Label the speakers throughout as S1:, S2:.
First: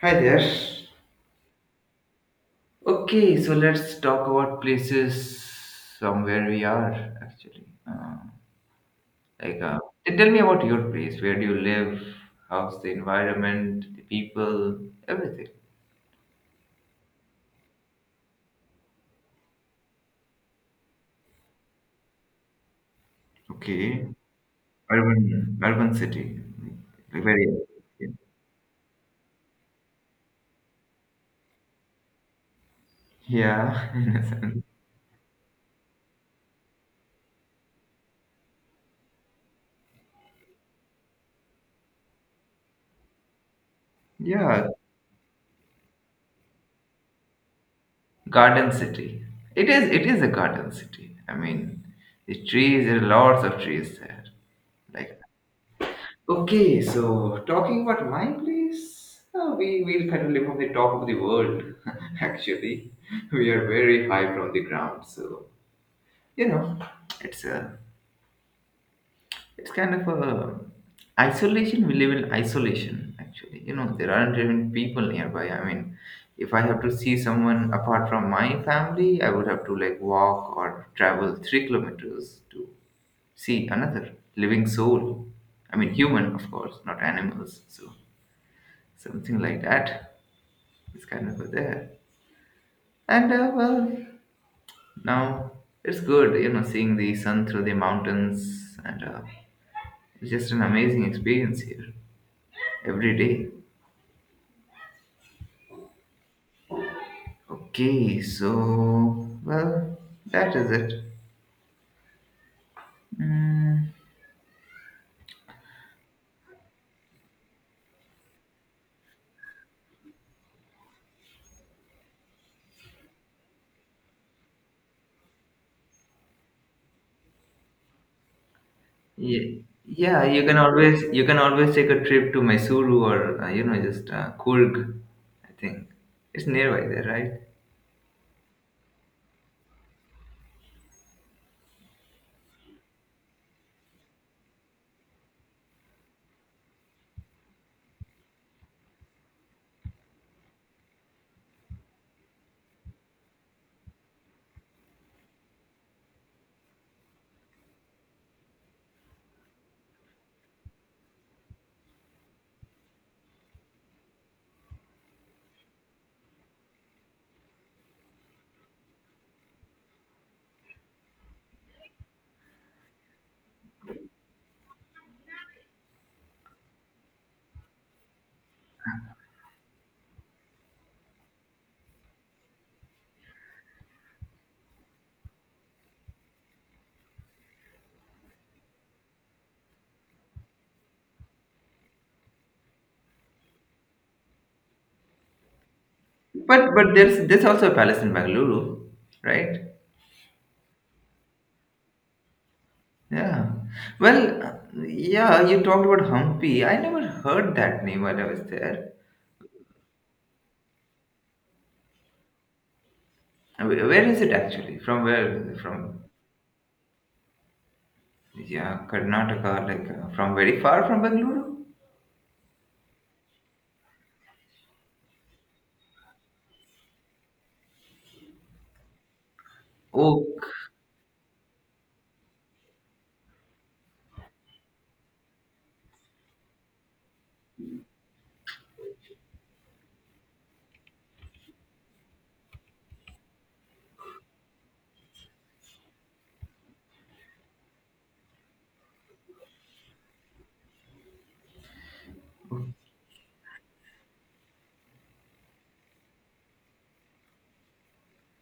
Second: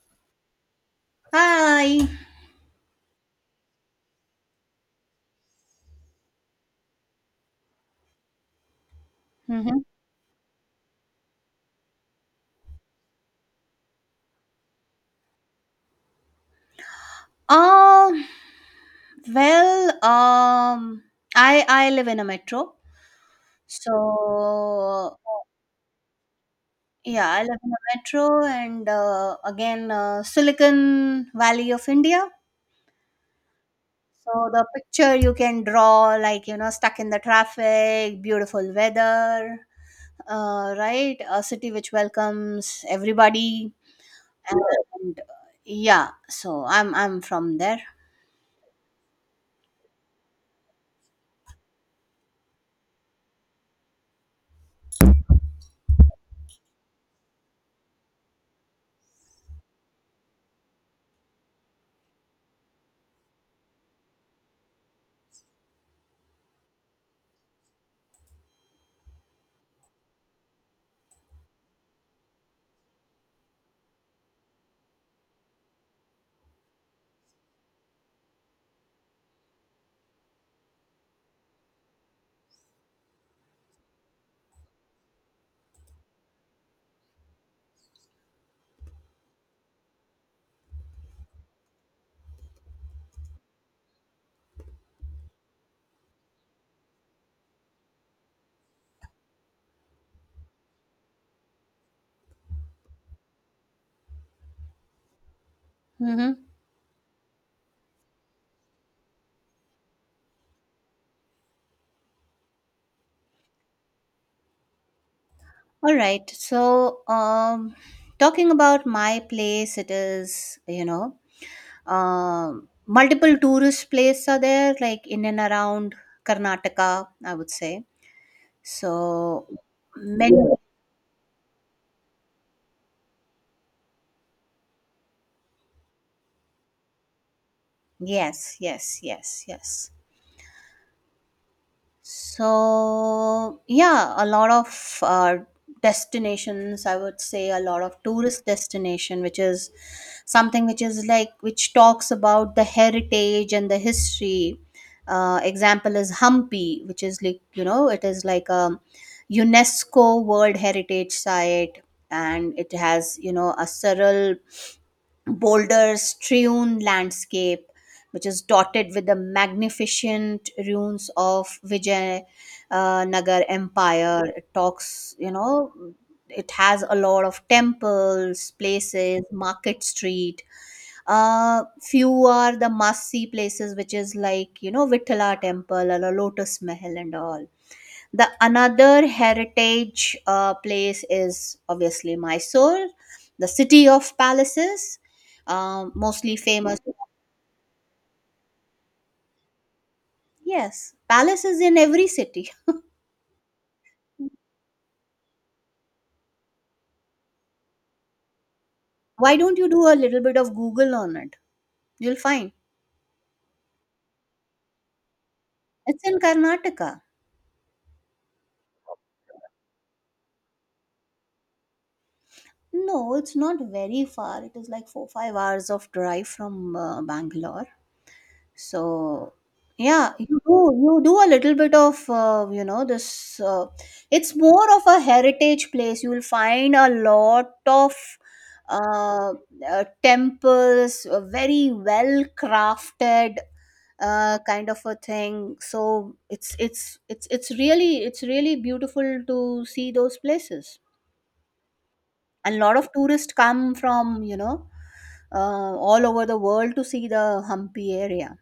S1: Hi there.
S2: Hi.
S1: Okay, so let's talk about places from where we are actually. Like, uh,
S2: Mm-hmm.
S1: Tell me about your place. Where do you live? How's the environment, the people, everything?
S2: Uh, well, um, I live in a metro,
S1: Okay,
S2: so
S1: urban, urban city, like
S2: yeah, I
S1: very.
S2: live in a metro, and again, Silicon Valley of India.
S1: Yeah, in a
S2: So
S1: sense.
S2: the picture you can draw, like you know, stuck in the traffic, beautiful weather, right? A city which welcomes everybody,
S1: Yeah,
S2: and yeah. So I'm from there.
S1: garden city. It is. It is a garden city. I mean, the trees. There are lots of trees there. Like okay, so talking about my place, we will kind of live on the top of the world. Actually, we are very high from the ground, so you know, it's a, it's kind of a isolation. We live in isolation. Actually, you know, there aren't even people nearby. I mean, if I have to see someone apart from my family, I would have to like walk or travel 3 kilometers to see another living soul. I mean, human, of course, not animals. So something like that. It's kind of there. And uh, well, Now it's good, you know, seeing the sun through the mountains, and it's just an amazing experience here every day.
S2: Mm-hmm.
S1: Okay, so well, that is it. Mm,
S2: All right. So, talking about my place, it is, you know, multiple tourist places are there, like in and around Karnataka, I would say.
S1: yeah,
S2: So,
S1: yeah,
S2: many. Yeah.
S1: you can always take a trip to Mysuru or you know just Coorg, I think it's nearby there, right?
S2: Yes, yes, yes, yes. So, yeah, a lot of destinations, I would say, a lot of tourist destination, which is something which is like which talks about the heritage and the history. Example is Hampi, which is like you know it is like a UNESCO world heritage site, and it has you know a several boulder strewn landscape, which is dotted with the magnificent ruins of Vijay Nagar empire. It talks, you know, it has a lot of temples, places, market street. Few are the must see places, which is like you know Vittala temple or Lotus Mahal and all. The another heritage place is obviously Mysore, the city of palaces, mostly
S1: But
S2: famous.
S1: but there's also a palace in Bangalore, right?
S2: Yes, palaces in every city.
S1: Yeah. Well, uh, yeah, you talked about Hampi. I never heard that name while I was there.
S2: Why don't you do a little bit of Google on it, you'll find.
S1: Where is it actually? From where? Is it from,
S2: It's in Karnataka.
S1: yeah, Karnataka, like from very far from Bangalore?
S2: No, it's not very far, it is like 4 5 hours of drive from Bangalore. So yeah,
S1: Oh,
S2: you do a little bit of you know this. It's more of a heritage place. You will find a lot of uh, temples, very well crafted kind of a thing. So it's really beautiful to see those places. And a lot of tourists come from you know uh, all over the world to see the Hampi area.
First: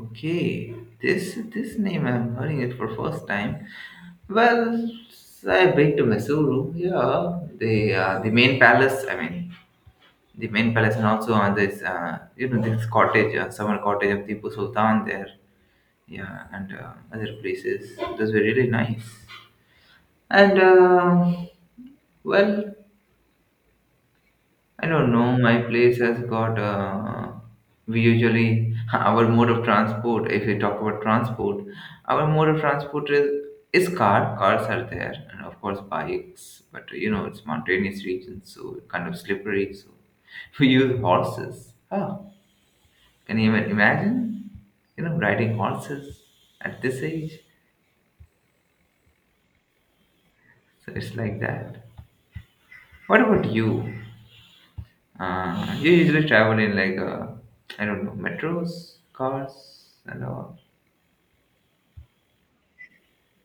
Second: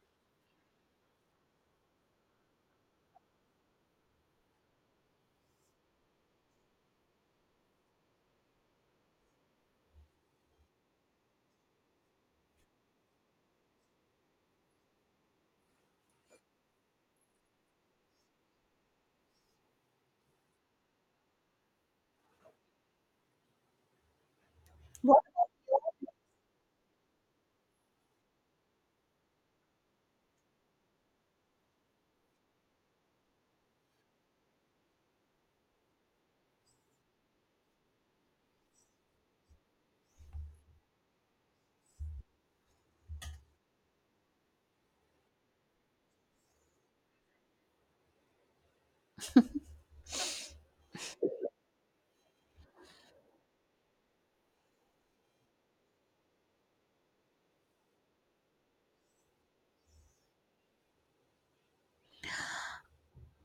S1: okay. This name I'm hearing it for first time. Well, I've been to Mysuru. Yeah, the main palace. I mean, the main palace, and also on this, you know, this cottage, summer cottage of Tipu Sultan there. Yeah, and other places. Those were really nice. And uh, well, I don't know. My place has got. We usually our mode of transport. If we talk about transport, our mode of transport is car. Cars are there, and of course bikes. But you know, it's mountainous region, so kind of slippery. So we use horses. Oh, can you even imagine? You know, riding horses at this age. So it's like that. What about you? You usually travel in like I don't know metros, cars, and all.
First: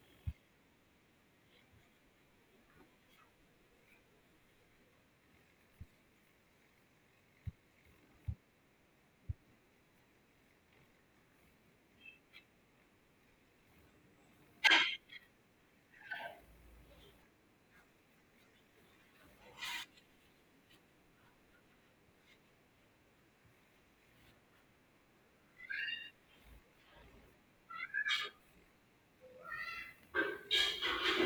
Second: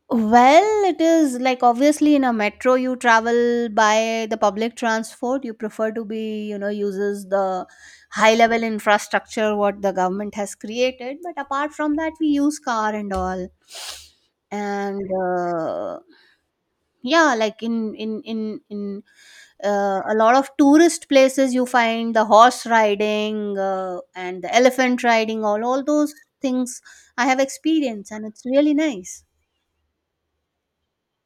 S2: Well, it is like obviously in a metro you travel by the public transport. You prefer to be, you know, uses the high level infrastructure what the government has created. But apart from that, we use car and all. And Yeah, like in a lot of tourist places, you find the horse riding and the elephant riding. All those things I have experienced, and it's really nice.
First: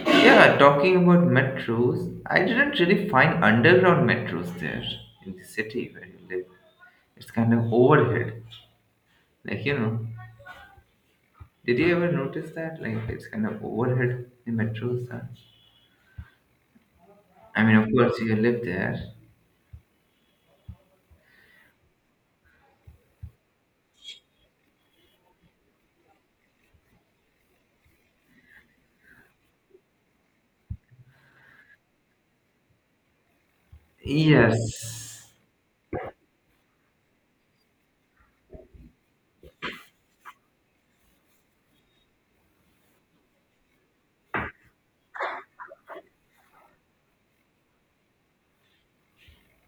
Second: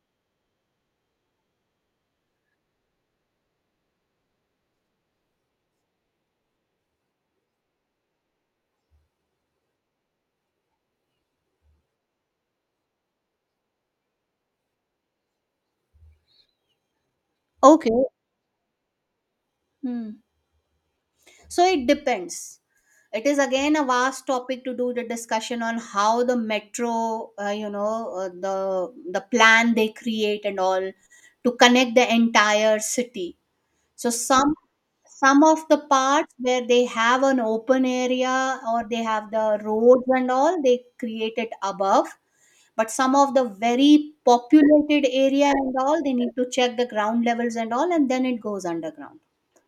S1: Yeah, talking about metros, I didn't really find underground metros there in the city where you live. It's kind of overhead. Like you know, did you ever notice that? Like it's kind of overhead the metros. Are. I mean, of
S2: Okay.
S1: course, you live there.
S2: Hmm. So it depends. It is again a vast topic to do the discussion on how the metro, you know, the plan they create and all to connect the entire city. So some
S1: Yes.
S2: some of the parts where they have an open area or they have the roads and all, they create it above. But some of the very populated area and all, they need to check the ground levels and all, and then it goes underground.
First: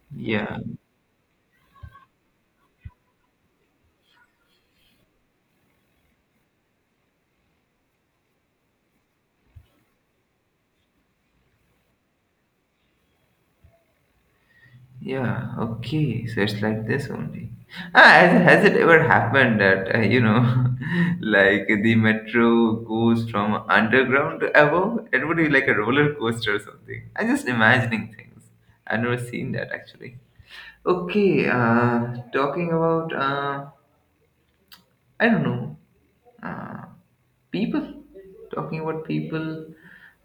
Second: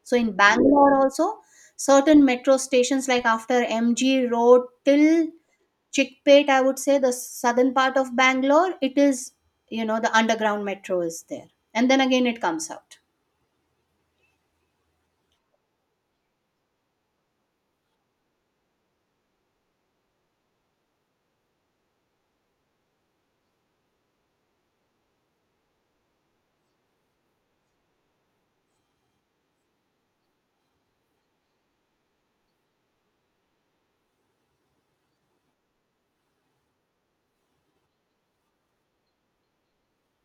S2: So in
S1: Yeah.
S2: Bangalore also, certain metro stations like after MG Road till Chickpet, I would say the southern part of Bangalore, it is, you know, the underground metro is there, and then again it comes out.
S1: Yeah, okay. So it's like this only. Ah, has it ever happened that, you know, like the metro goes from underground to above? It would be like a roller coaster or something. I'm just imagining things. I've never seen that actually. Okay, talking about, I don't know, uh, people. Talking about people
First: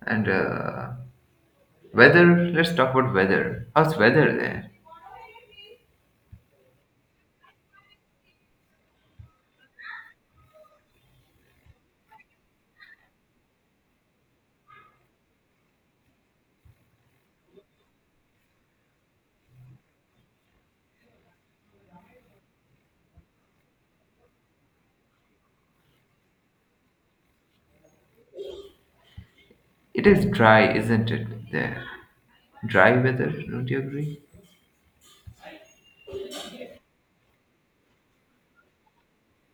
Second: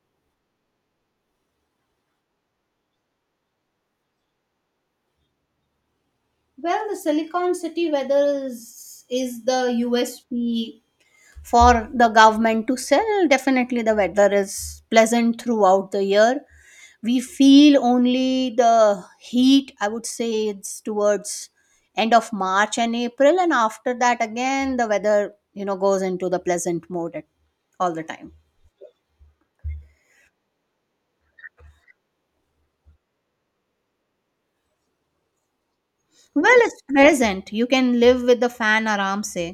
S1: and weather. Let's talk about weather. How's weather there?
S2: Well, the Silicon City weather is the USP for the government to sell. Definitely the weather is pleasant throughout the year. We feel only the heat, I would say it's towards end of March and April, and after that again the weather, you know, goes into the pleasant mode at all the time.
S1: It is dry, isn't it? There. Dry weather, don't you agree?
S2: Well, it's present, you can live with the fan, aram say,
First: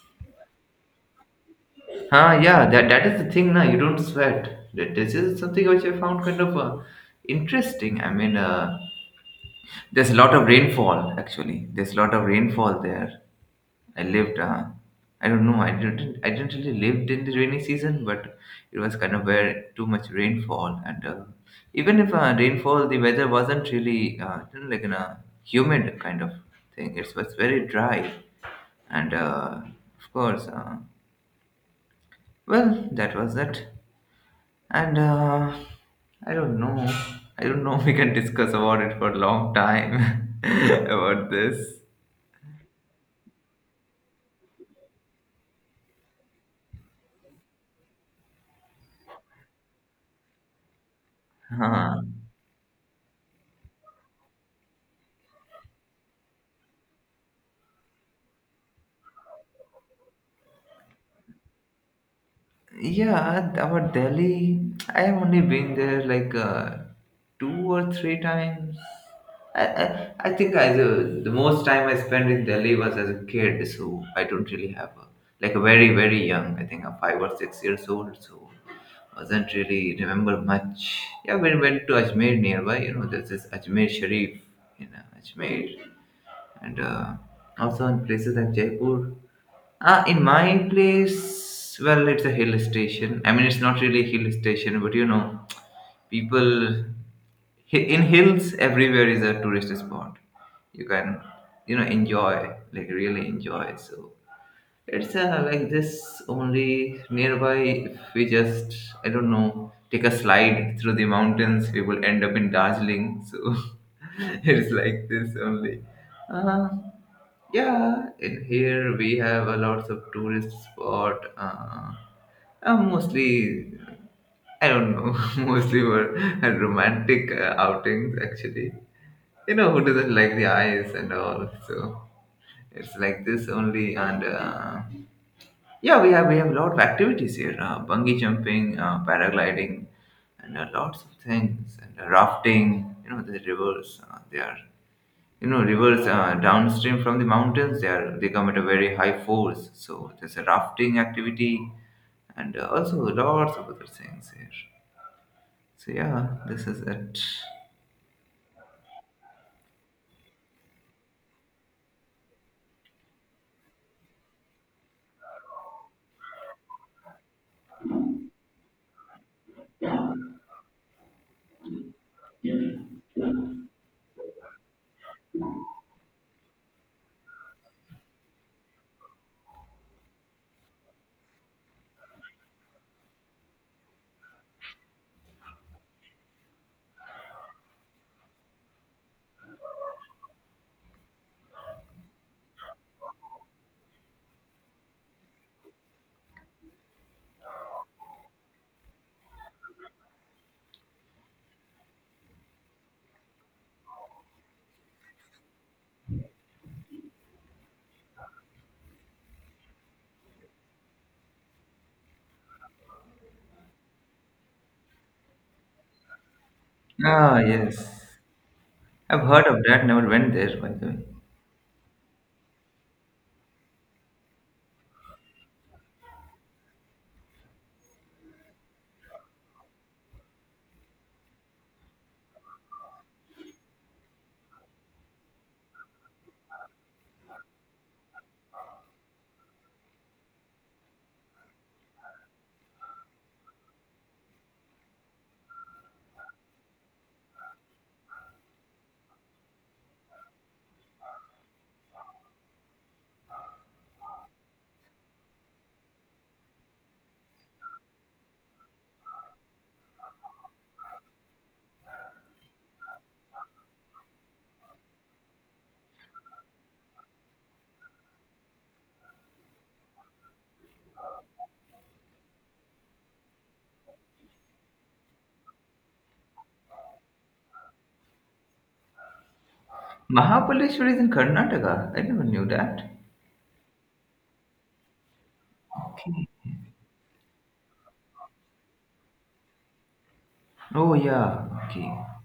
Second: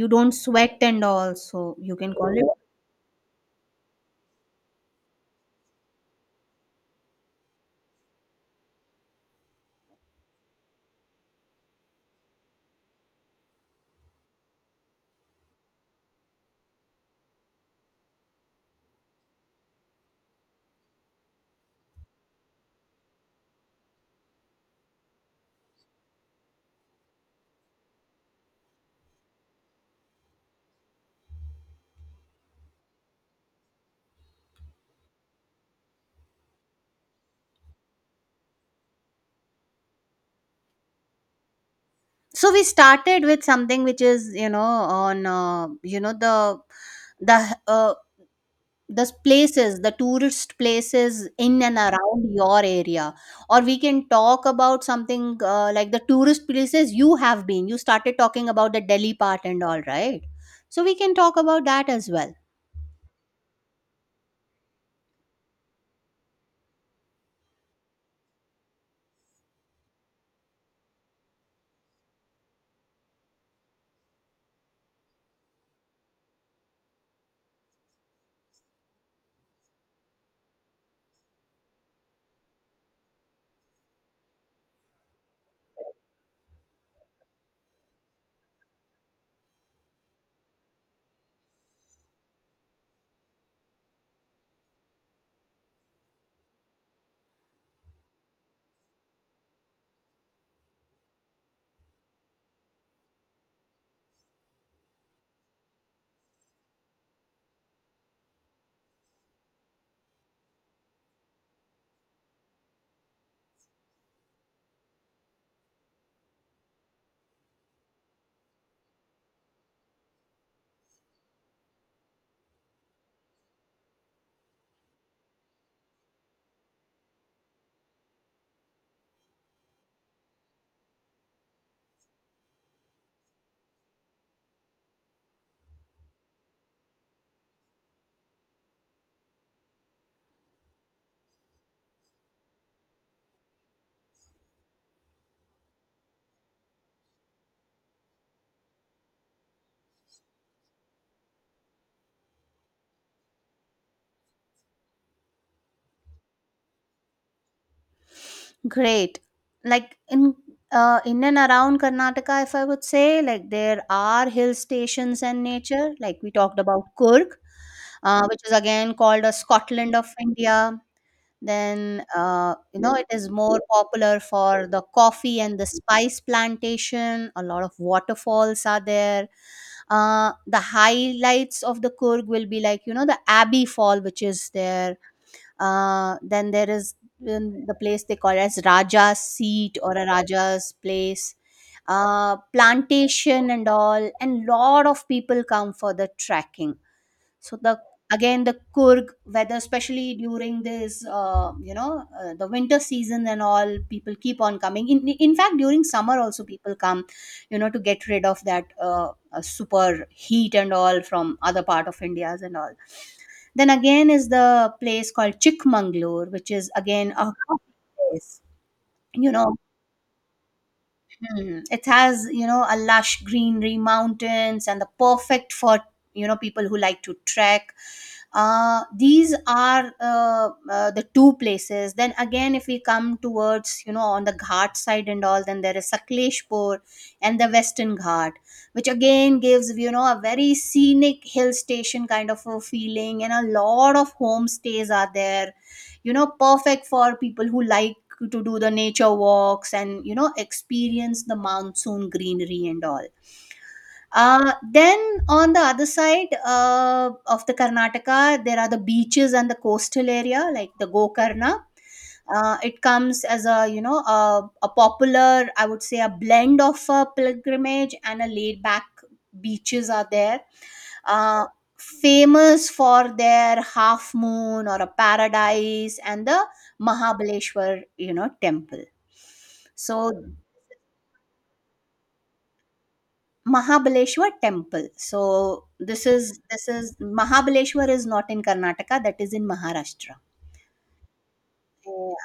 S2: you don't sweat and all, so you can call
S1: Huh,
S2: it.
S1: yeah, that, that is the thing now. You don't sweat. That, this is something which I found kind of interesting. There's a lot of rainfall actually. There's a lot of rainfall there. I lived. I don't know. I didn't. I didn't really lived in the rainy season, but it was kind of where too much rainfall, and even if rainfall, the weather wasn't really you know, like in a humid kind of thing. It was very dry, and of course, that was it. And I don't know. I don't know. We can discuss about it for a long time about this.
S2: So we started with something which is you know on you know the uh, the places, the tourist places in and
S1: Huh.
S2: around your area, or we can talk about something like the tourist places you have been. You started talking about the Delhi part and all right, so we can talk about that as well.
S1: Yeah, about Delhi, I have only been there like two or three times. I think I the most time I spent in Delhi was as a kid, so I don't really have a, like a very very young. I think I'm 5 or 6 years old, so was not really remember much. Yeah, we went to Ajmer nearby. You know, there's this Ajmer Sharif in Ajmer, and also in places like Jaipur. Ah, in my place, well, it's a hill station. I mean, it's not really a hill station, but you know, people in hills everywhere is a tourist spot. You can, you know, enjoy, like really enjoy. So it's like this only nearby. If we just, I don't know, take a slide through the mountains, we will end up in Darjeeling. So it's like this only. Uh, yeah, in here we have a lots of tourist spot. Mostly, I don't know, mostly were romantic outings actually. You know who doesn't like the eyes and all. So it's like this only. And Yeah, we have a lot of activities here: bungee jumping, paragliding, and lots of things, and rafting. You know the rivers. They are you know rivers downstream from the mountains they come at a very high force, so there's a rafting activity and also lots of other things here. So yeah, this is it.
S2: Great. Like in and around Karnataka, if I would say, like there are hill stations and nature, like we talked about Kurg, which is again called a Scotland of India. Then you know it is more popular for the coffee and the spice plantation, a lot of waterfalls are there. The highlights of the Kurg will be like you know the Abbey Fall, which is there. Then there is the place they call as Raja's Seat or a Raja's place, plantation and all, and lot of people come for the trekking. So the again the Kurg weather, especially during this, you know, the winter season and all, people keep on coming. In fact, during summer also people come, you know, to get rid of that super heat and all from other part of India's and all. Then again is the place called Chikmagalur, which is again a
S1: Ah
S2: hot
S1: yes,
S2: place.
S1: I've
S2: You
S1: heard
S2: know.
S1: of that, never went there by the way.
S2: Hmm. It has, you know, a lush greenery, mountains, and the perfect for, you know, people who like to trek. These are the two places. Then again, if we come towards, you know, on the Ghat side and all, then there is Sakleshpur and the Western Ghat, which again gives, you know, a very scenic hill station kind of a feeling, and a lot of homestays are there, you know, perfect for people who like to do the nature walks and you know experience the monsoon greenery and all. Then on the other side of the Karnataka, there are the beaches and the coastal area, like the Gokarna. It comes as a you know a popular, I would say, a blend of a pilgrimage and a laid back beaches are there, uh, famous for their half moon or a paradise and the Mahabaleshwar, you know, temple. So
S1: Mahabaleshwar is in Karnataka, I never knew that.
S2: Mahabaleshwar temple. So this is Mahabaleshwar is not in Karnataka, that is in Maharashtra.
S1: Oh yeah, okay.
S2: Oh.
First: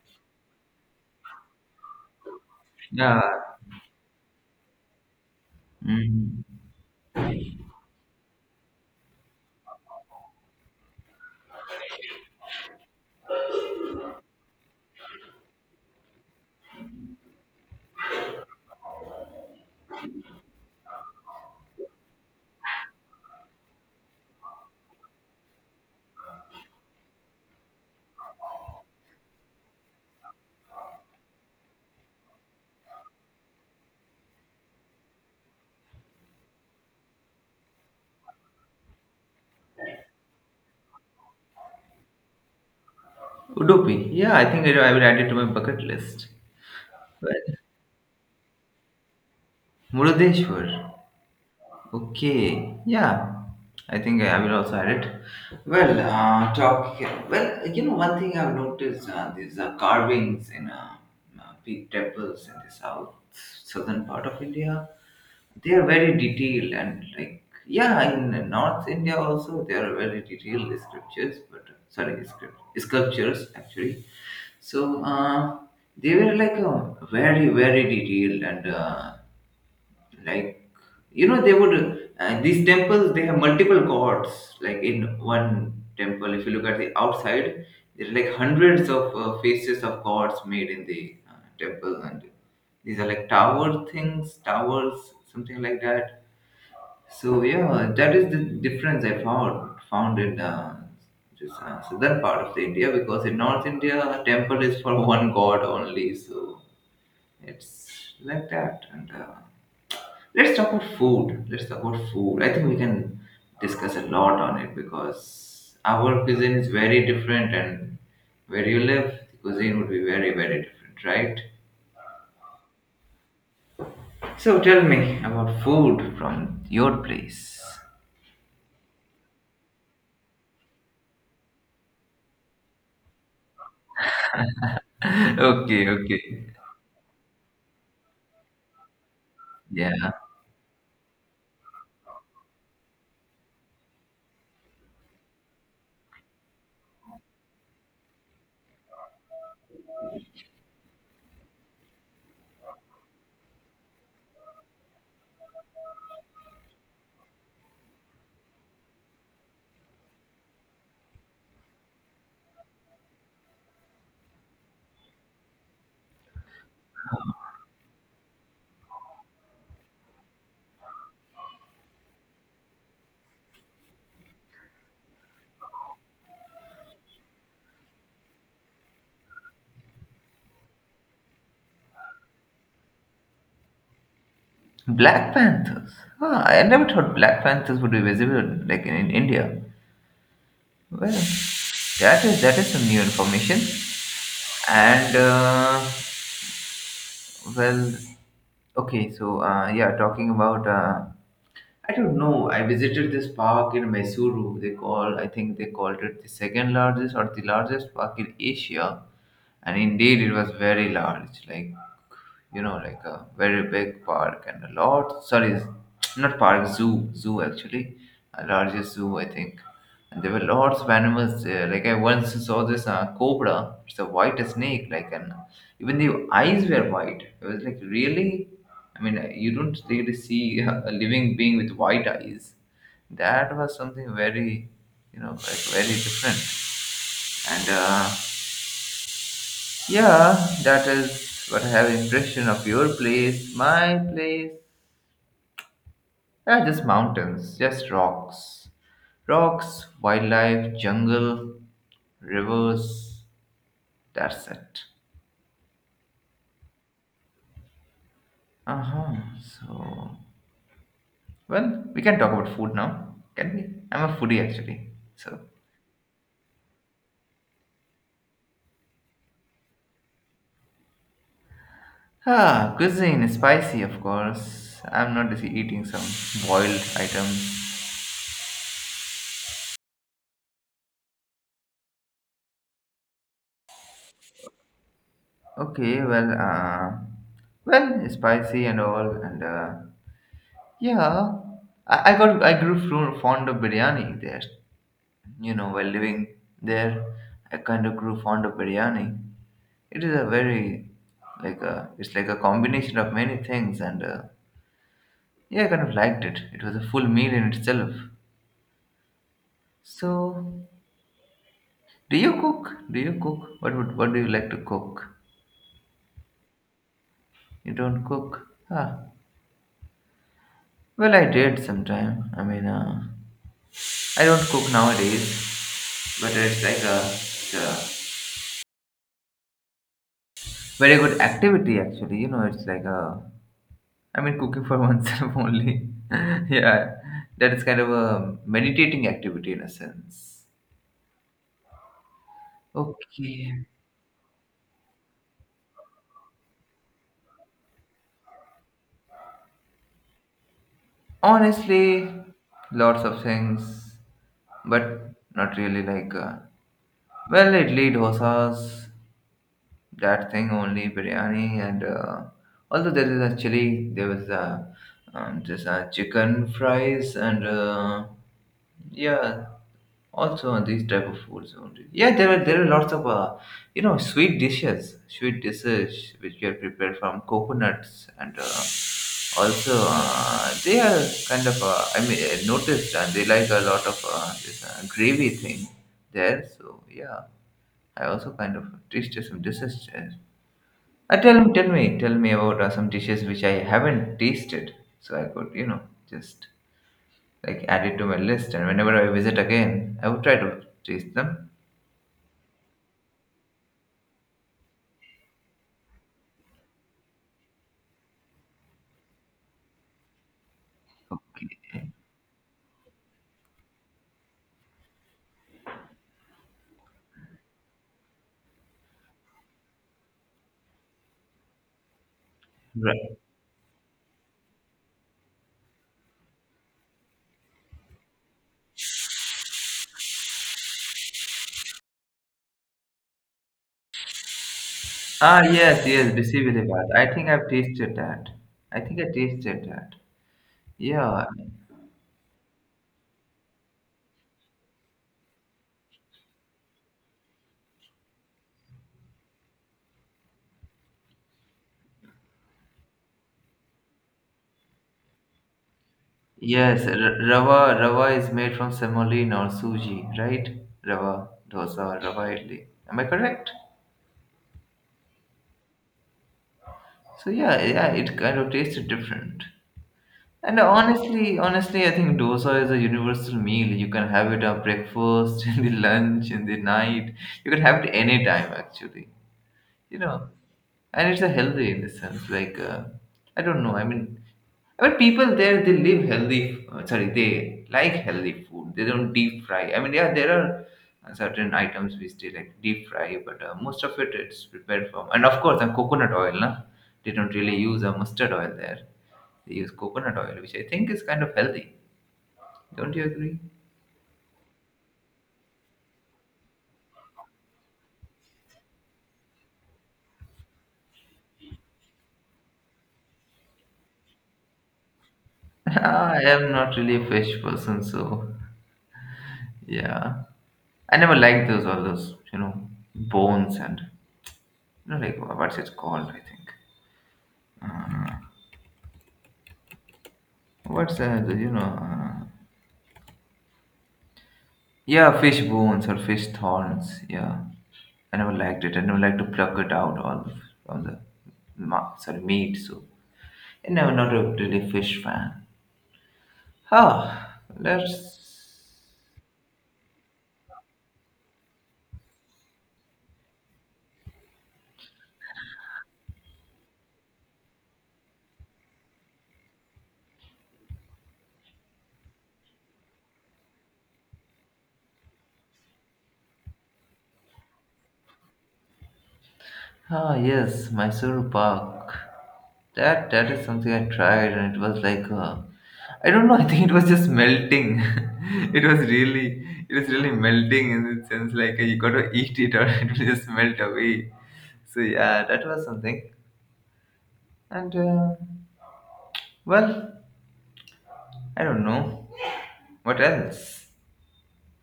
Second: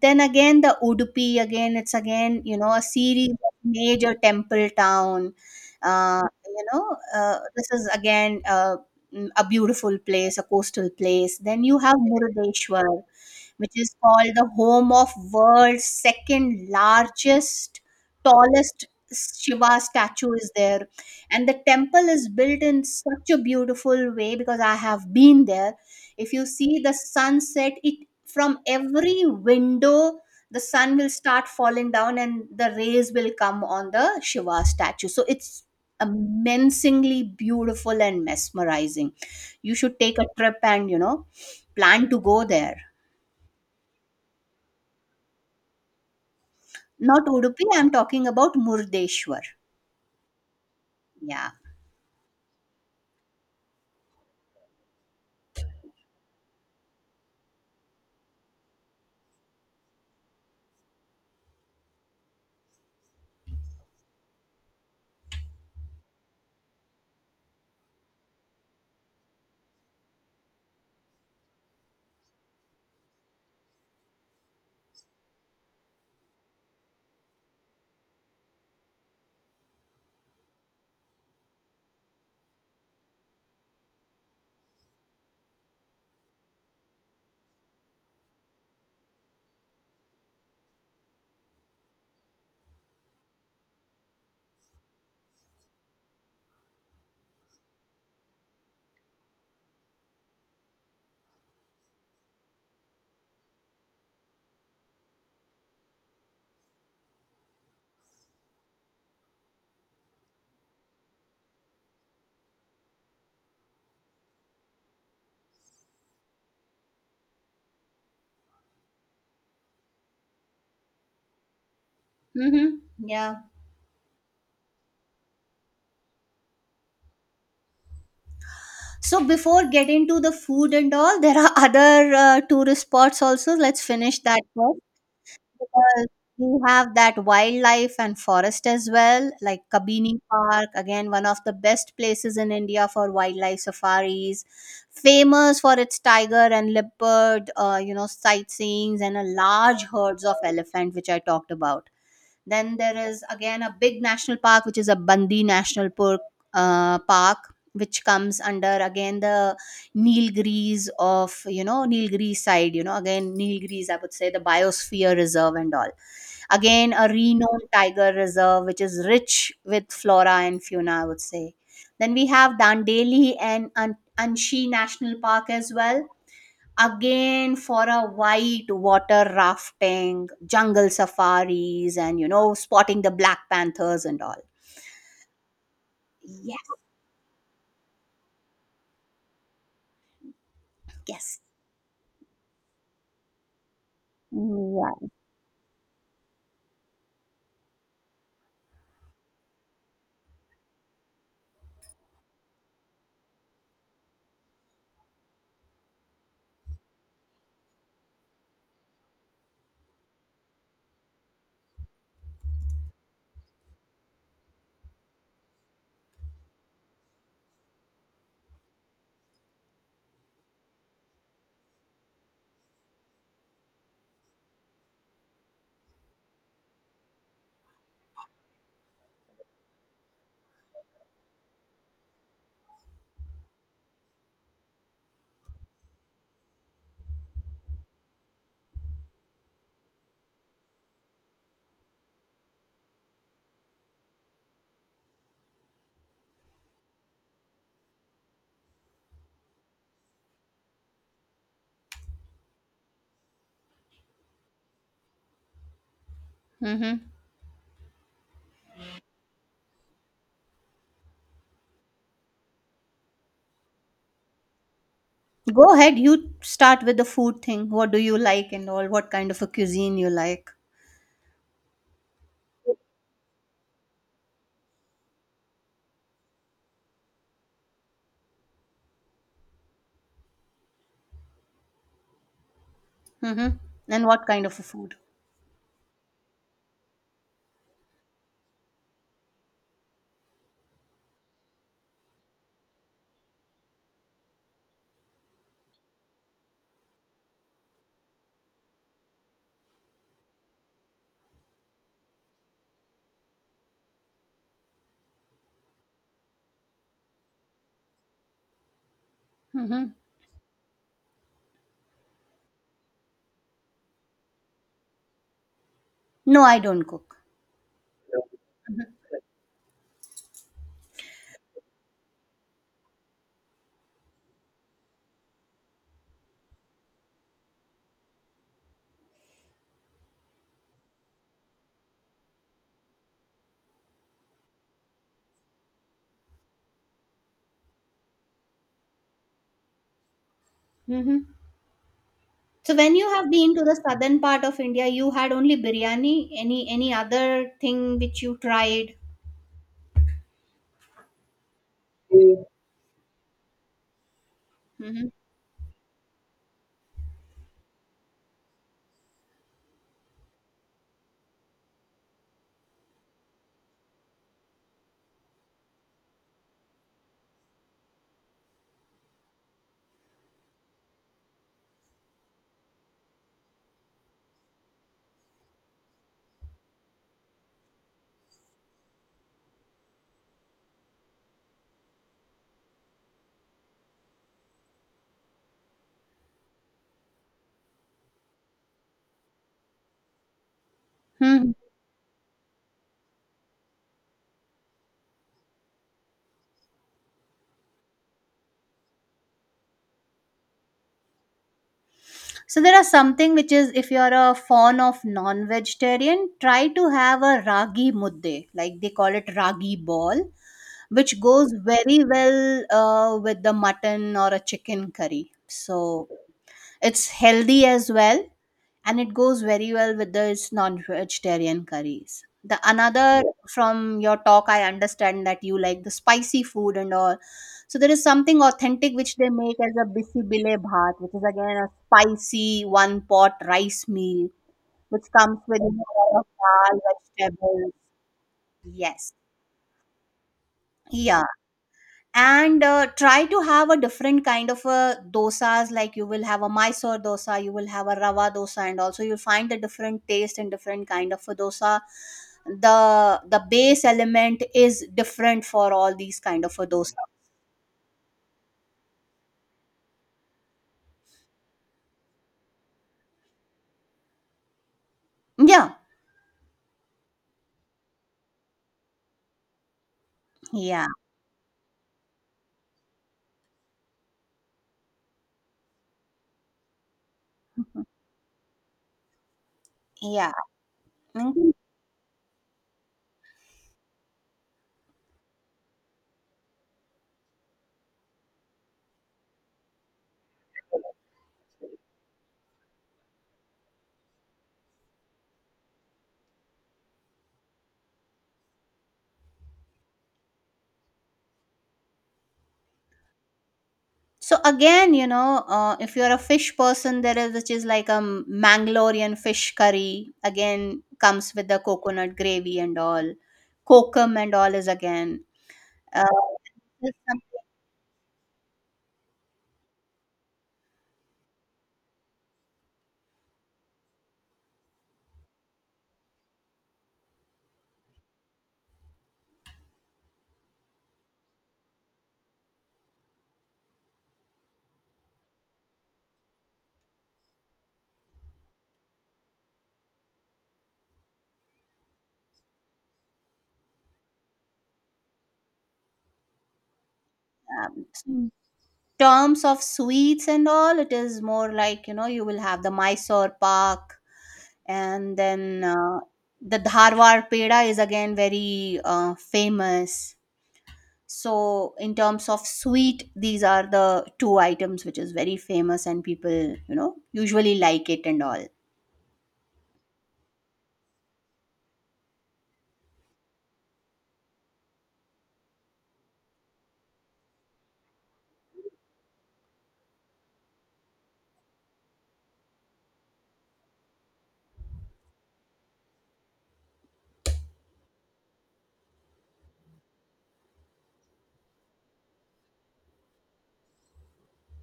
S2: Then again, the Udupi, again, it's again, you know, a
S1: Yeah.
S2: series of major temple town.
S1: mm.
S2: You know, this is again a beautiful place, a coastal place. Then you have Murudeeshwar, which is called the home of world's second largest, tallest Shiva statue is there. And the temple is built in such a beautiful way because I have been there. If you see the sunset, it from every window the sun will start falling down and the rays will come on the Shiva statue. So it's amazingly beautiful and mesmerizing. You should take a trip and you know plan to go there.
S1: Udupi, yeah, I think I will add it to my bucket list.
S2: Not
S1: Well,
S2: Udupi, I'm talking about Murdeshwar.
S1: Murudeshwar.
S2: Yeah.
S1: Okay, yeah, I think I will also add it. Well, talk. Well, you know, one thing I've noticed these carvings in big temples in the south southern part of India. They are very detailed and like yeah, in North India also they are very detailed scriptures, but sorry, script sculptures actually. So they were like very very detailed and. Like you know they would these temples they have multiple gods like in one temple, if you look at the outside, there are like hundreds of faces of gods made in the temple, and these are like tower things, towers, something like that. So yeah, that is the difference I found found in this southern part of the India, because in North India a temple is for one god only. So it's like that, and let's talk about food. Let's talk about food. I think we can discuss a lot on it because our cuisine is very different, and where you live, the cuisine would be very, very different, right?
S2: Mm-hmm. Yeah.
S1: So tell me about food from your place.
S2: So before getting to the food and all, there are other tourist spots also. Let's finish that first
S1: Okay,
S2: because
S1: okay.
S2: we have that wildlife and forest as well, like
S1: Yeah.
S2: Kabini Park, again, one of the best places in India for wildlife safaris, famous for its tiger and leopard, you know, sightseeings and a large herds of elephant, which I talked about. Then there is again a big national park, which is a Bandi National Park, uh, park which comes under again the Nilgiris of you know Nilgiris side. You know again Nilgiris, I would say the biosphere reserve and all. Again a renowned tiger reserve, which is rich with flora and fauna, I would say. Then we have Dandeli and Anshi National Park as well, again for a white water rafting, jungle safaris, and you know, spotting the black panthers and all.
S1: Black Panthers. Ah,
S2: Yes,
S1: I never thought Black Panthers would be visible like in India. Well,
S2: yes.
S1: that is some new information.
S2: Yeah.
S1: And uh, Well, okay, so yeah, talking about I don't know. I visited this park in Mysuru. They call I think they called it the second largest or the largest park in Asia, and indeed it was very large. Like you know, like a very big park and a lot. Sorry, not park, zoo, zoo actually, a largest zoo I think. And there were lots of animals there. Like I once saw this cobra. It's a white snake, like an even the eyes were white. I was like, really? I mean, you don't really see a living being with white eyes. That was something very, you know, like very different. And Yeah, that is what I have impression of your place, my place. Yeah, just mountains, just rocks, rocks, wildlife, jungle, rivers. That's it.
S2: Mm-hmm.
S1: Uh huh. So well, we can talk about food now, can we? I'm a foodie actually. So,
S2: Go ahead. You start with the food thing. What do you like and all? What kind of a cuisine you like?
S1: ah, cuisine, spicy, of course. I'm not just eating some boiled items.
S2: Mm-hmm. And what kind of a food?
S1: Okay, spicy and all, and yeah, I grew fond of biryani there. You know, while living there, I kind of grew fond of biryani. It is a very, it's like a combination of many things, and yeah, I kind of liked it. It was a full meal in itself.
S2: Mm-hmm.
S1: So, do you cook? Do you cook? What do you like to cook?
S2: No, I don't cook.
S1: You don't cook? Ah, well, I did sometime. I don't cook nowadays, but it's a very good activity actually. You know, it's like a I mean, cooking for oneself only. Yeah, that is kind of a meditating activity in a sense.
S2: Mm-hmm. So when you have been to
S1: Okay.
S2: the southern part of India, you had only biryani. Any other thing which you tried?
S1: Honestly, lots of things,
S2: Mm-hmm.
S1: but not really like. Idli, dosas, that thing only, biryani, and although there is actually there was this chicken fries and yeah, also on these type of foods only, yeah, there are lots of sweet dishes, which are prepared from coconuts. And also they are kind of I mean, I noticed, and they like a lot of this gravy thing there. So yeah, I also kind of tasted some dishes there. Tell me tell me about some dishes which I haven't tasted, so I could, just, like, add it to my list, and whenever I visit again, I would try to taste them.
S2: So there are something which is, if you're a fan of non-vegetarian, try to have a ragi mudde, like they call it ragi ball, which goes
S1: Okay.
S2: very well with the mutton or a chicken curry. So it's healthy as well, and it goes very well with this non-vegetarian curries. The
S1: Right.
S2: another, from your talk, I understand that you like the spicy food and all. So there is something authentic which they make as a bisi bile bhat, which is again a spicy one-pot rice meal, which comes
S1: Ah,
S2: with a
S1: yes, yes,
S2: lot of
S1: Bisi
S2: dal,
S1: Bilibat. I think I've
S2: vegetables.
S1: tasted that. I think I
S2: Yes.
S1: tasted that.
S2: Yeah.
S1: Yeah.
S2: and Try to have a different kind of dosas, like you will have a Mysore dosa, you will have a rava dosa, and also you'll find the different taste and different kind of a dosa. The base element is different for all these kind of a
S1: Yes,
S2: dosa.
S1: rava is made from semolina or suji, right? Rava dosa, rava idli. Am I correct?
S2: Yeah,
S1: So yeah, yeah, it kind of tasted different. And
S2: yeah,
S1: honestly, I think dosa is a universal meal. You can have it at breakfast, in the lunch, in the night. You can have it any time, actually. You know,
S2: yeah.
S1: and it's a
S2: Mhm.
S1: healthy in the sense. I don't know. I mean, but people there, they live healthy. Sorry, they like healthy food. They don't deep fry. I mean, yeah, there are certain items which they like deep fry, but most of it it's prepared from. And of course, and coconut oil, na? They don't really use mustard oil there. They use coconut oil, which I think is kind of healthy. Don't you agree?
S2: So again, you know, if you're a fish person, there is, which is like a Mangalorean fish curry, again comes with the coconut gravy and all, kokum and all is again.
S1: I
S2: Uh,
S1: am not
S2: there's
S1: really a fish
S2: some-
S1: person, so yeah. I never liked those, all those, bones, and what's it called? I think. Uh, What's that? Yeah, fish bones or fish thorns. Yeah, I never liked it. I never like to pluck it out all from the sorry, meat. So I never, not a really fish fan. Huh? Let's...
S2: um, terms of sweets and all, it is more like, you know, you will have the Mysore Pak, and then the Dharwar Peda is again very famous. So in terms of sweet, these are the two items which is very famous and people, you know, usually like it and all.
S1: Ah, yes, Mysore Pak. That is something I tried, and it was like, I don't know. I think it was just melting. It was really, melting, in the sense like you got to eat it or it will just melt away. So yeah, that was something. And well, I don't know what else.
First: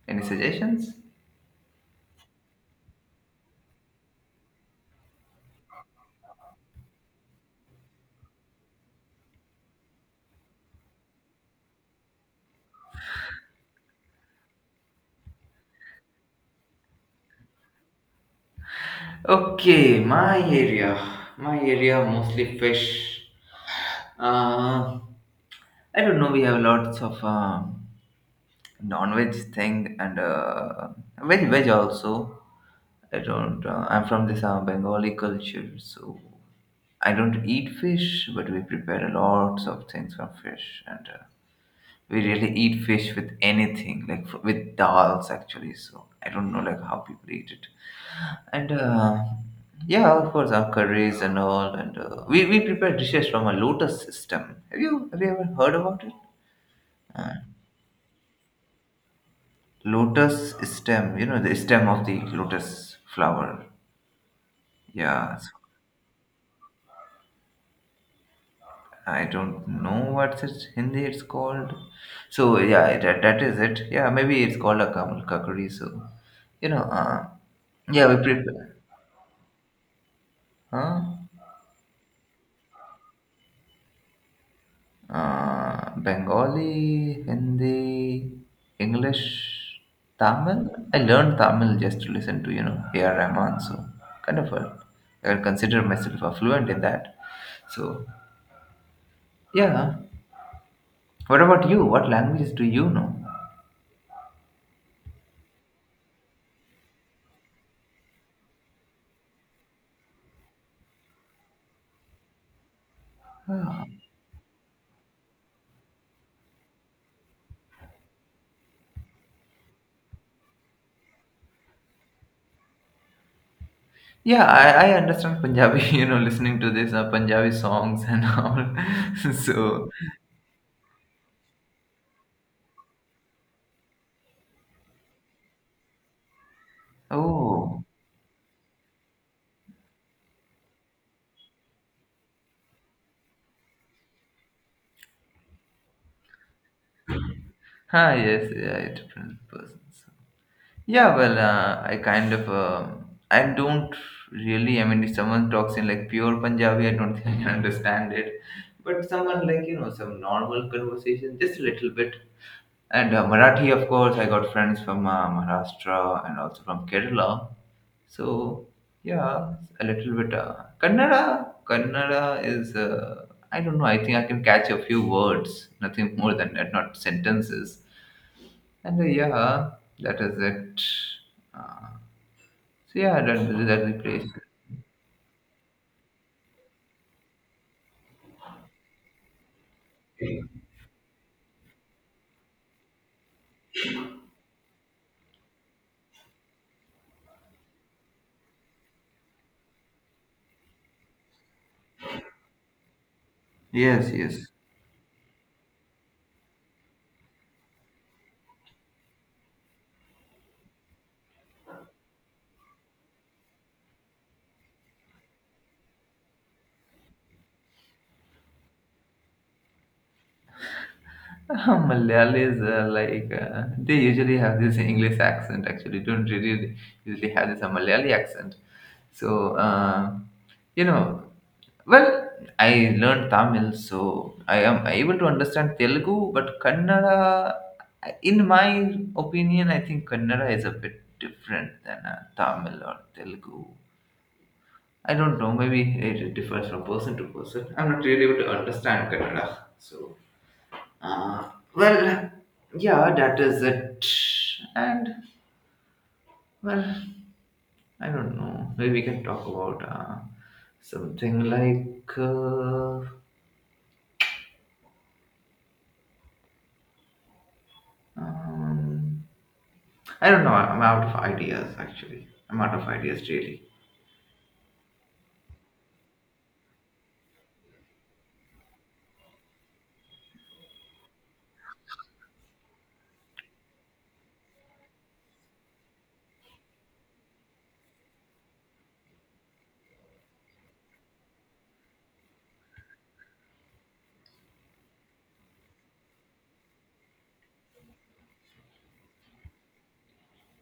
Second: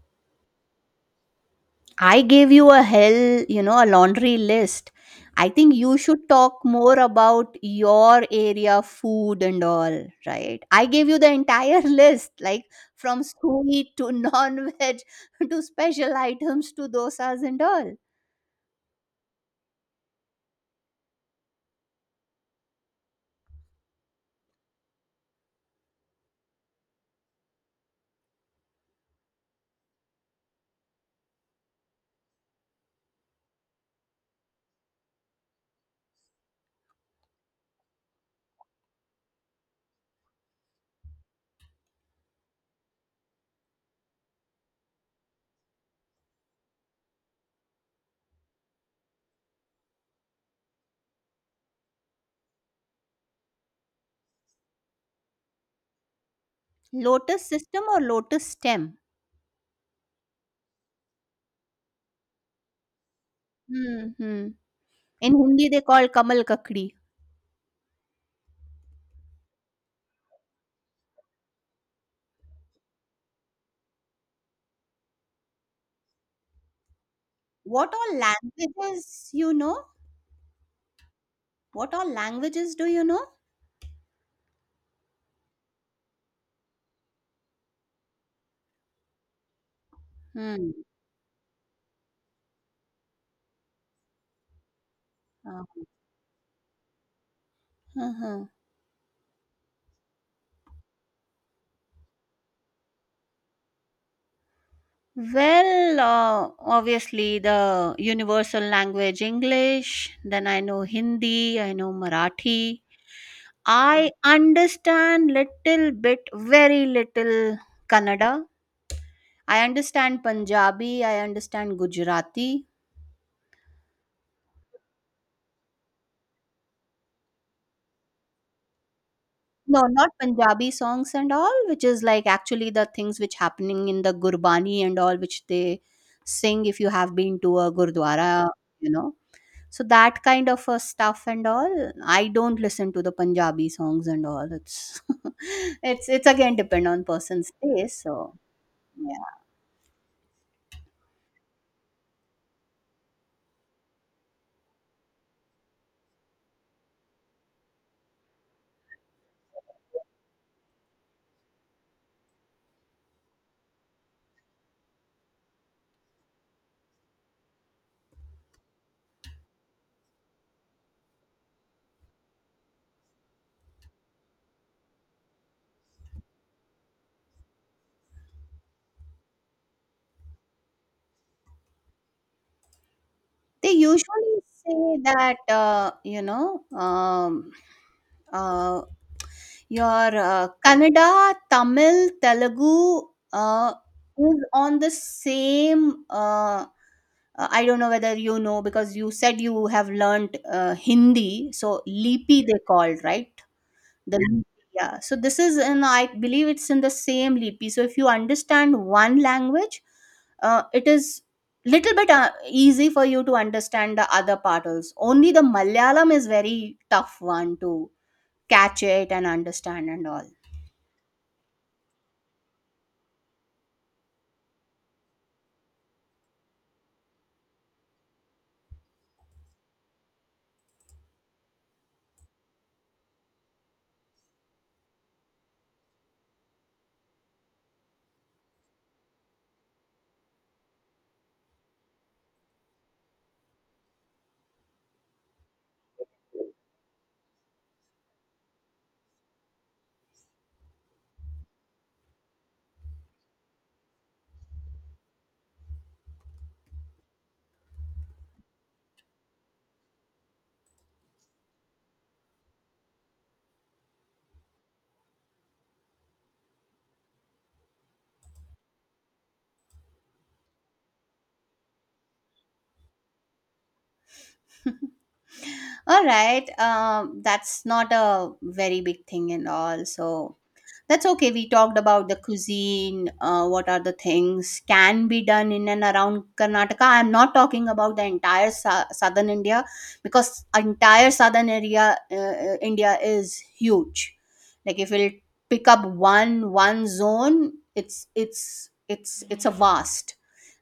S1: Any suggestions?
S2: I gave you a hell, you know, a laundry list. I think you should talk more about your area food and all, right? I gave you the entire list, like from sweet to non-veg to special items to dosas and all.
S1: Okay, my area mostly fish. Uh, I don't know. We have lots of non-veg thing, and veg, also. I don't. I'm from this Bengali culture, so I don't eat fish, but we prepare lots of things from fish, and we really eat fish with anything, like with dals actually. So I don't know like how people eat it. And yeah, of course, our curries and all. And we prepare dishes from a lotus stem. Have you ever heard about it? uh,
S2: Lotus system or lotus stem?
S1: Lotus stem, you know, the stem of the lotus flower.
S2: Hmm. In
S1: Yeah, so
S2: Hindi, they call kamal kakdi.
S1: I don't know what's it Hindi it's called. So yeah, that is it. Yeah, maybe it's called a kamal kakri. So you know uh,
S2: What
S1: yeah, we
S2: all
S1: prepare.
S2: languages you know?
S1: Huh?
S2: What all languages do you know?
S1: Bengali, Hindi, English, Tamil.
S2: Hmm.
S1: I learned Tamil just to listen to, you know, A.R. Rahman. So, kind of, a, I consider myself a fluent in that. So,
S2: Uh-huh.
S1: yeah. What about you? What languages do you know?
S2: Well, obviously, the universal language English, then I know Hindi, I know Marathi. I understand little bit, very little Kannada. I understand Punjabi, I understand Gujarati.
S1: Yeah, I understand Punjabi, you know, listening to this Punjabi songs and all.
S2: No,
S1: So,
S2: not Punjabi songs and all, which is like actually the things which happening in the Gurbani and all, which they sing if you have been to a
S1: oh,
S2: Gurdwara, you know. So that kind of a stuff and all, I don't listen to the Punjabi songs and all. It's it's again depend on person's taste.
S1: ah,
S2: So
S1: yes, yeah,
S2: yeah,
S1: different persons. Yeah, well, I kind of, I don't really. I mean, if someone talks in like pure Punjabi, I don't think I can understand it. But someone, like, you know, some normal conversation, just a little bit. And Marathi, of course, I got friends from Maharashtra and also from Kerala. So yeah, a little bit. Kannada is. I don't know. I think I can catch a few words, nothing more than that, not sentences. And yeah, that is it. Uh, so yeah, that
S2: they
S1: that the place.
S2: usually say that you know, uh, your Kannada, Tamil, Telugu uh, is on the same. I don't know whether you know, because you said you have learnt Hindi, so Lipi they called, right?
S1: Yes,
S2: The mhm.
S1: yes.
S2: Yeah, so this is in, I believe it's in the same lipi, so if you understand one language, it is little bit easy for you to understand the other part also. Only the Malayalam is very tough one to catch it and understand and all.
S1: Malayalis like, they usually have this English accent. Actually, don't really usually have this Malayali accent. So you know, well, I learned Tamil, so I am able to understand Telugu, but Kannada, in my opinion, I think Kannada is a bit different than Tamil or Telugu. I don't know. Maybe it differs from person to person. I'm not really able to understand Kannada. So, uh, well, yeah, that is it. And, well, I don't know. Maybe we can talk about something like, um, I don't know. I'm out of ideas actually. I'm out of ideas really.
S2: All right, that's not a very big thing and all, so that's okay. We talked about the cuisine, what are the things can be done in and around Karnataka. I'm not talking about the entire southern India, because entire southern area India is huge. Like if we'll pick up one zone, it's it's a vast.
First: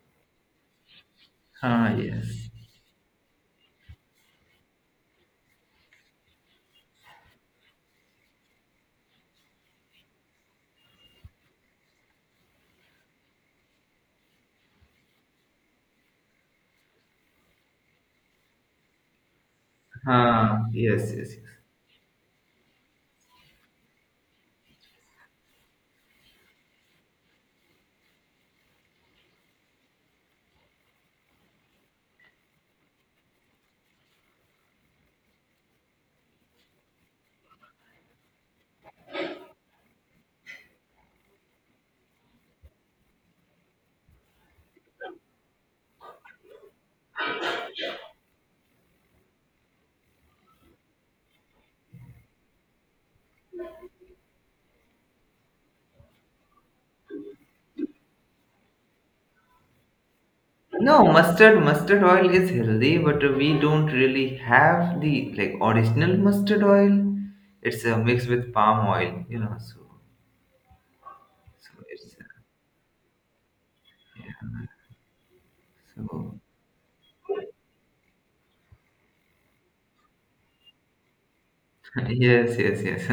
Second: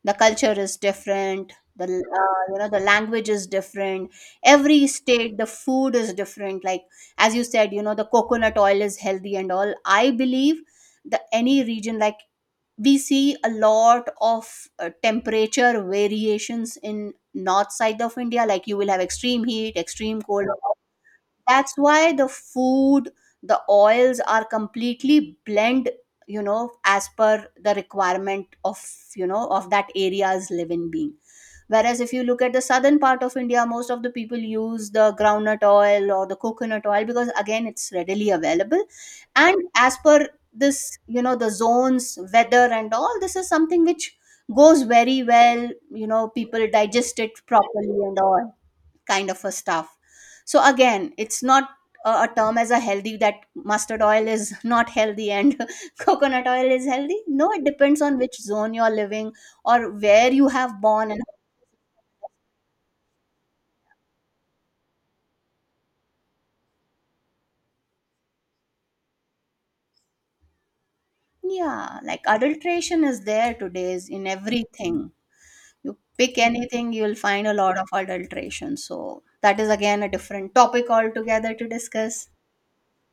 S2: The culture is different. The,
S1: Ah, yes.
S2: you know, the language is different. Every state, the food is different. Like as you said, you know, the coconut oil is healthy and all, I believe the any region, like we see a lot of temperature variations in north side of India, like you will have extreme heat, extreme cold.
S1: Ah, yes, yes, yes.
S2: That's why the food, the oils are completely blend, you know, as per the requirement of, you know, of that area's living being. Whereas if you look at the southern part of India, most of the people use the groundnut oil or the coconut oil because again it's readily available. And as per this, you know, the zones, weather and all, this is something which goes very well, you know, people digest it properly and all kind of a stuff. So again, it's not a, a term as a healthy that mustard oil is not healthy and coconut oil is healthy. No, it depends on which zone you're living or where you have
S1: No,
S2: born and.
S1: mustard oil is healthy, but we don't really have the like original mustard oil. It's a mix with palm oil, you know. So, so
S2: Yeah,
S1: it's,
S2: like adulteration is there today's in everything. You
S1: uh,
S2: pick
S1: so
S2: anything, you'll find a lot of adulteration. So that is again a different topic altogether to discuss.
S1: yes, yes, yes.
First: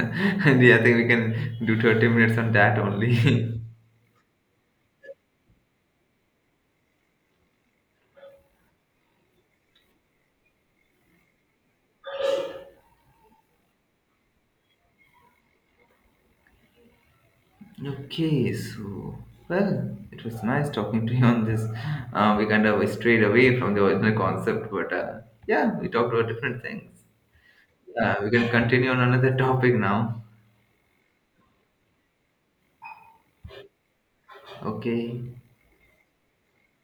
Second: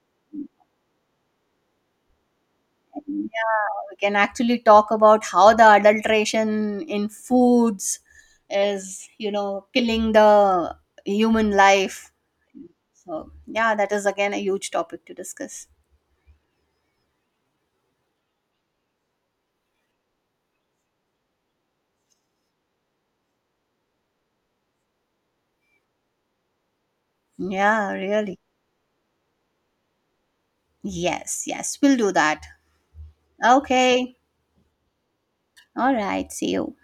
S1: And yeah, I think we can do 30 minutes on that
S2: And
S1: only.
S2: yeah, we can actually talk about how the adulteration in foods is, you know, killing the human life. So yeah, that is again a huge topic to discuss.
S1: Okay, so, well, it was nice talking to you on this. We kind of strayed away from the original concept, but yeah, we talked about different things.
S2: Yeah,
S1: We
S2: really.
S1: can continue on another topic now.
S2: Yes, yes, we'll do that. Okay.
S1: Okay.
S2: All right. See you.